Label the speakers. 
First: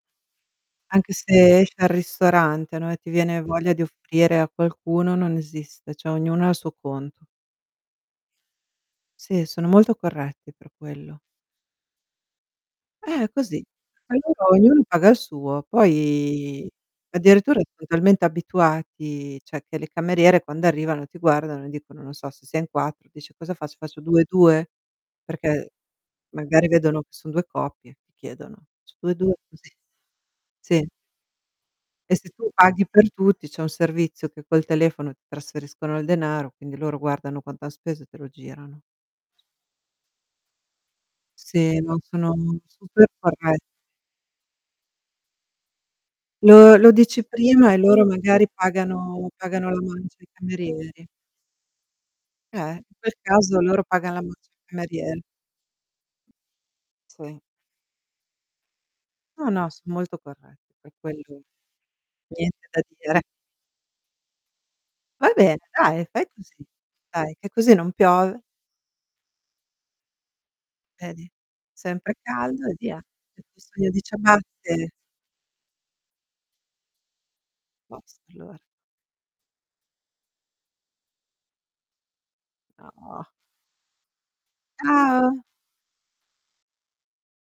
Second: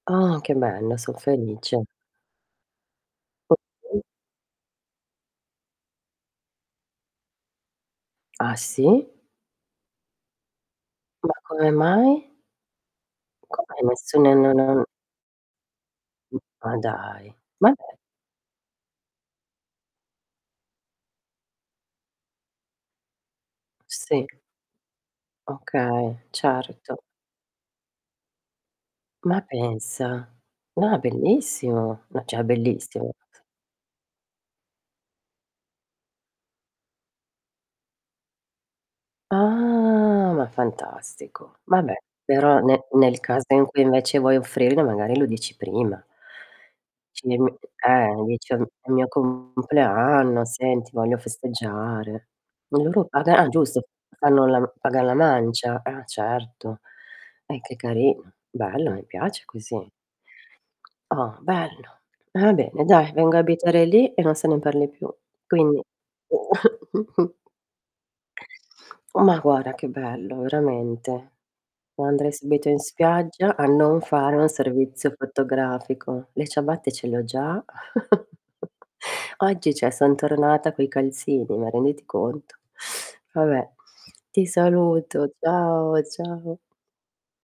Speaker 1: Oh, che bello, son
Speaker 2: Anche se esci
Speaker 1: felice.
Speaker 2: al ristorante, no, e ti viene voglia di
Speaker 1: [unintelligible]
Speaker 2: offrire a qualcuno non esiste, cioè ognuno ha il suo conto.
Speaker 1: Ah, sì?
Speaker 2: Sì, sono molto corretti per quello.
Speaker 1: Ma come mai?
Speaker 2: Eh, così
Speaker 1: Come nessun
Speaker 2: ognuno
Speaker 1: ehm, non
Speaker 2: ognuno
Speaker 1: han
Speaker 2: paga il suo,
Speaker 1: Mh.
Speaker 2: poi
Speaker 1: Ma dai.
Speaker 2: addirittura
Speaker 1: Va
Speaker 2: son
Speaker 1: beh.
Speaker 2: talmente abituati, cioè che le cameriere quando arrivano ti guardano e dicono, non so, se sei in 4, dice: "Cosa faccio? Faccio 2 e
Speaker 1: Sì.
Speaker 2: 2?" Perché
Speaker 1: Okay,
Speaker 2: magari
Speaker 1: certo.
Speaker 2: vedono che son 2 coppie, chiedono: "Faccio 2 e 2?"
Speaker 1: Ma
Speaker 2: Così.
Speaker 1: pensa.
Speaker 2: Sì.
Speaker 1: Ma, bellissimo,
Speaker 2: E
Speaker 1: ma
Speaker 2: se tu
Speaker 1: cioè
Speaker 2: paghi per
Speaker 1: bellissimo
Speaker 2: tutti, c'è un servizio che col telefono ti trasferiscono il denaro, quindi loro guardano quanto han speso e te lo girano.
Speaker 1: Ah, ma fantastico.
Speaker 2: Sì,
Speaker 1: Vabbè,
Speaker 2: no sono, mhmm,
Speaker 1: però ne
Speaker 2: super
Speaker 1: nel caso
Speaker 2: corre
Speaker 1: in cui invece vuoi offrirlo magari lo dici prima.
Speaker 2: bLo lo dici
Speaker 1: Ci mi
Speaker 2: prima e loro
Speaker 1: eh,
Speaker 2: magari
Speaker 1: dicion è mio
Speaker 2: pagano pagano la mancia ai
Speaker 1: compleanno, senti
Speaker 2: camerieri
Speaker 1: voglio festeggiare.
Speaker 2: Eh, in
Speaker 1: Loro
Speaker 2: quel
Speaker 1: paga ah,
Speaker 2: caso loro
Speaker 1: giusto
Speaker 2: pagano la
Speaker 1: fanno
Speaker 2: mancia ai
Speaker 1: la pagan la
Speaker 2: camerieri.
Speaker 1: mancia. Ah, certo.
Speaker 2: Sì.
Speaker 1: Eh, che carino, bello mi piace
Speaker 2: No, no,
Speaker 1: così.
Speaker 2: son molto corretti per
Speaker 1: Oh,
Speaker 2: quello.
Speaker 1: bello. Ah,
Speaker 2: Niente da
Speaker 1: bene dai
Speaker 2: dire.
Speaker 1: vengo a abitare lì e non se ne parli più.
Speaker 2: Vai bene,
Speaker 1: Quindi
Speaker 2: dai, fai così. Dai che così non piove.
Speaker 1: Ma guarda che bello,
Speaker 2: Vedi.
Speaker 1: veramente.
Speaker 2: Sempre
Speaker 1: Andrei
Speaker 2: caldo
Speaker 1: subito
Speaker 2: e
Speaker 1: in
Speaker 2: via. Hai
Speaker 1: spiaggia a
Speaker 2: bisogno di
Speaker 1: non fare un
Speaker 2: ciabatte.
Speaker 1: servizio fotografico. Le ciabatte ce le ho già.
Speaker 2: Basta allora.
Speaker 1: Oggi cioè son tornata coi calzini, ma renditi conto.
Speaker 2: No.
Speaker 1: Vabbè, ti saluto.
Speaker 2: Ciao.
Speaker 1: Ciao, ciao.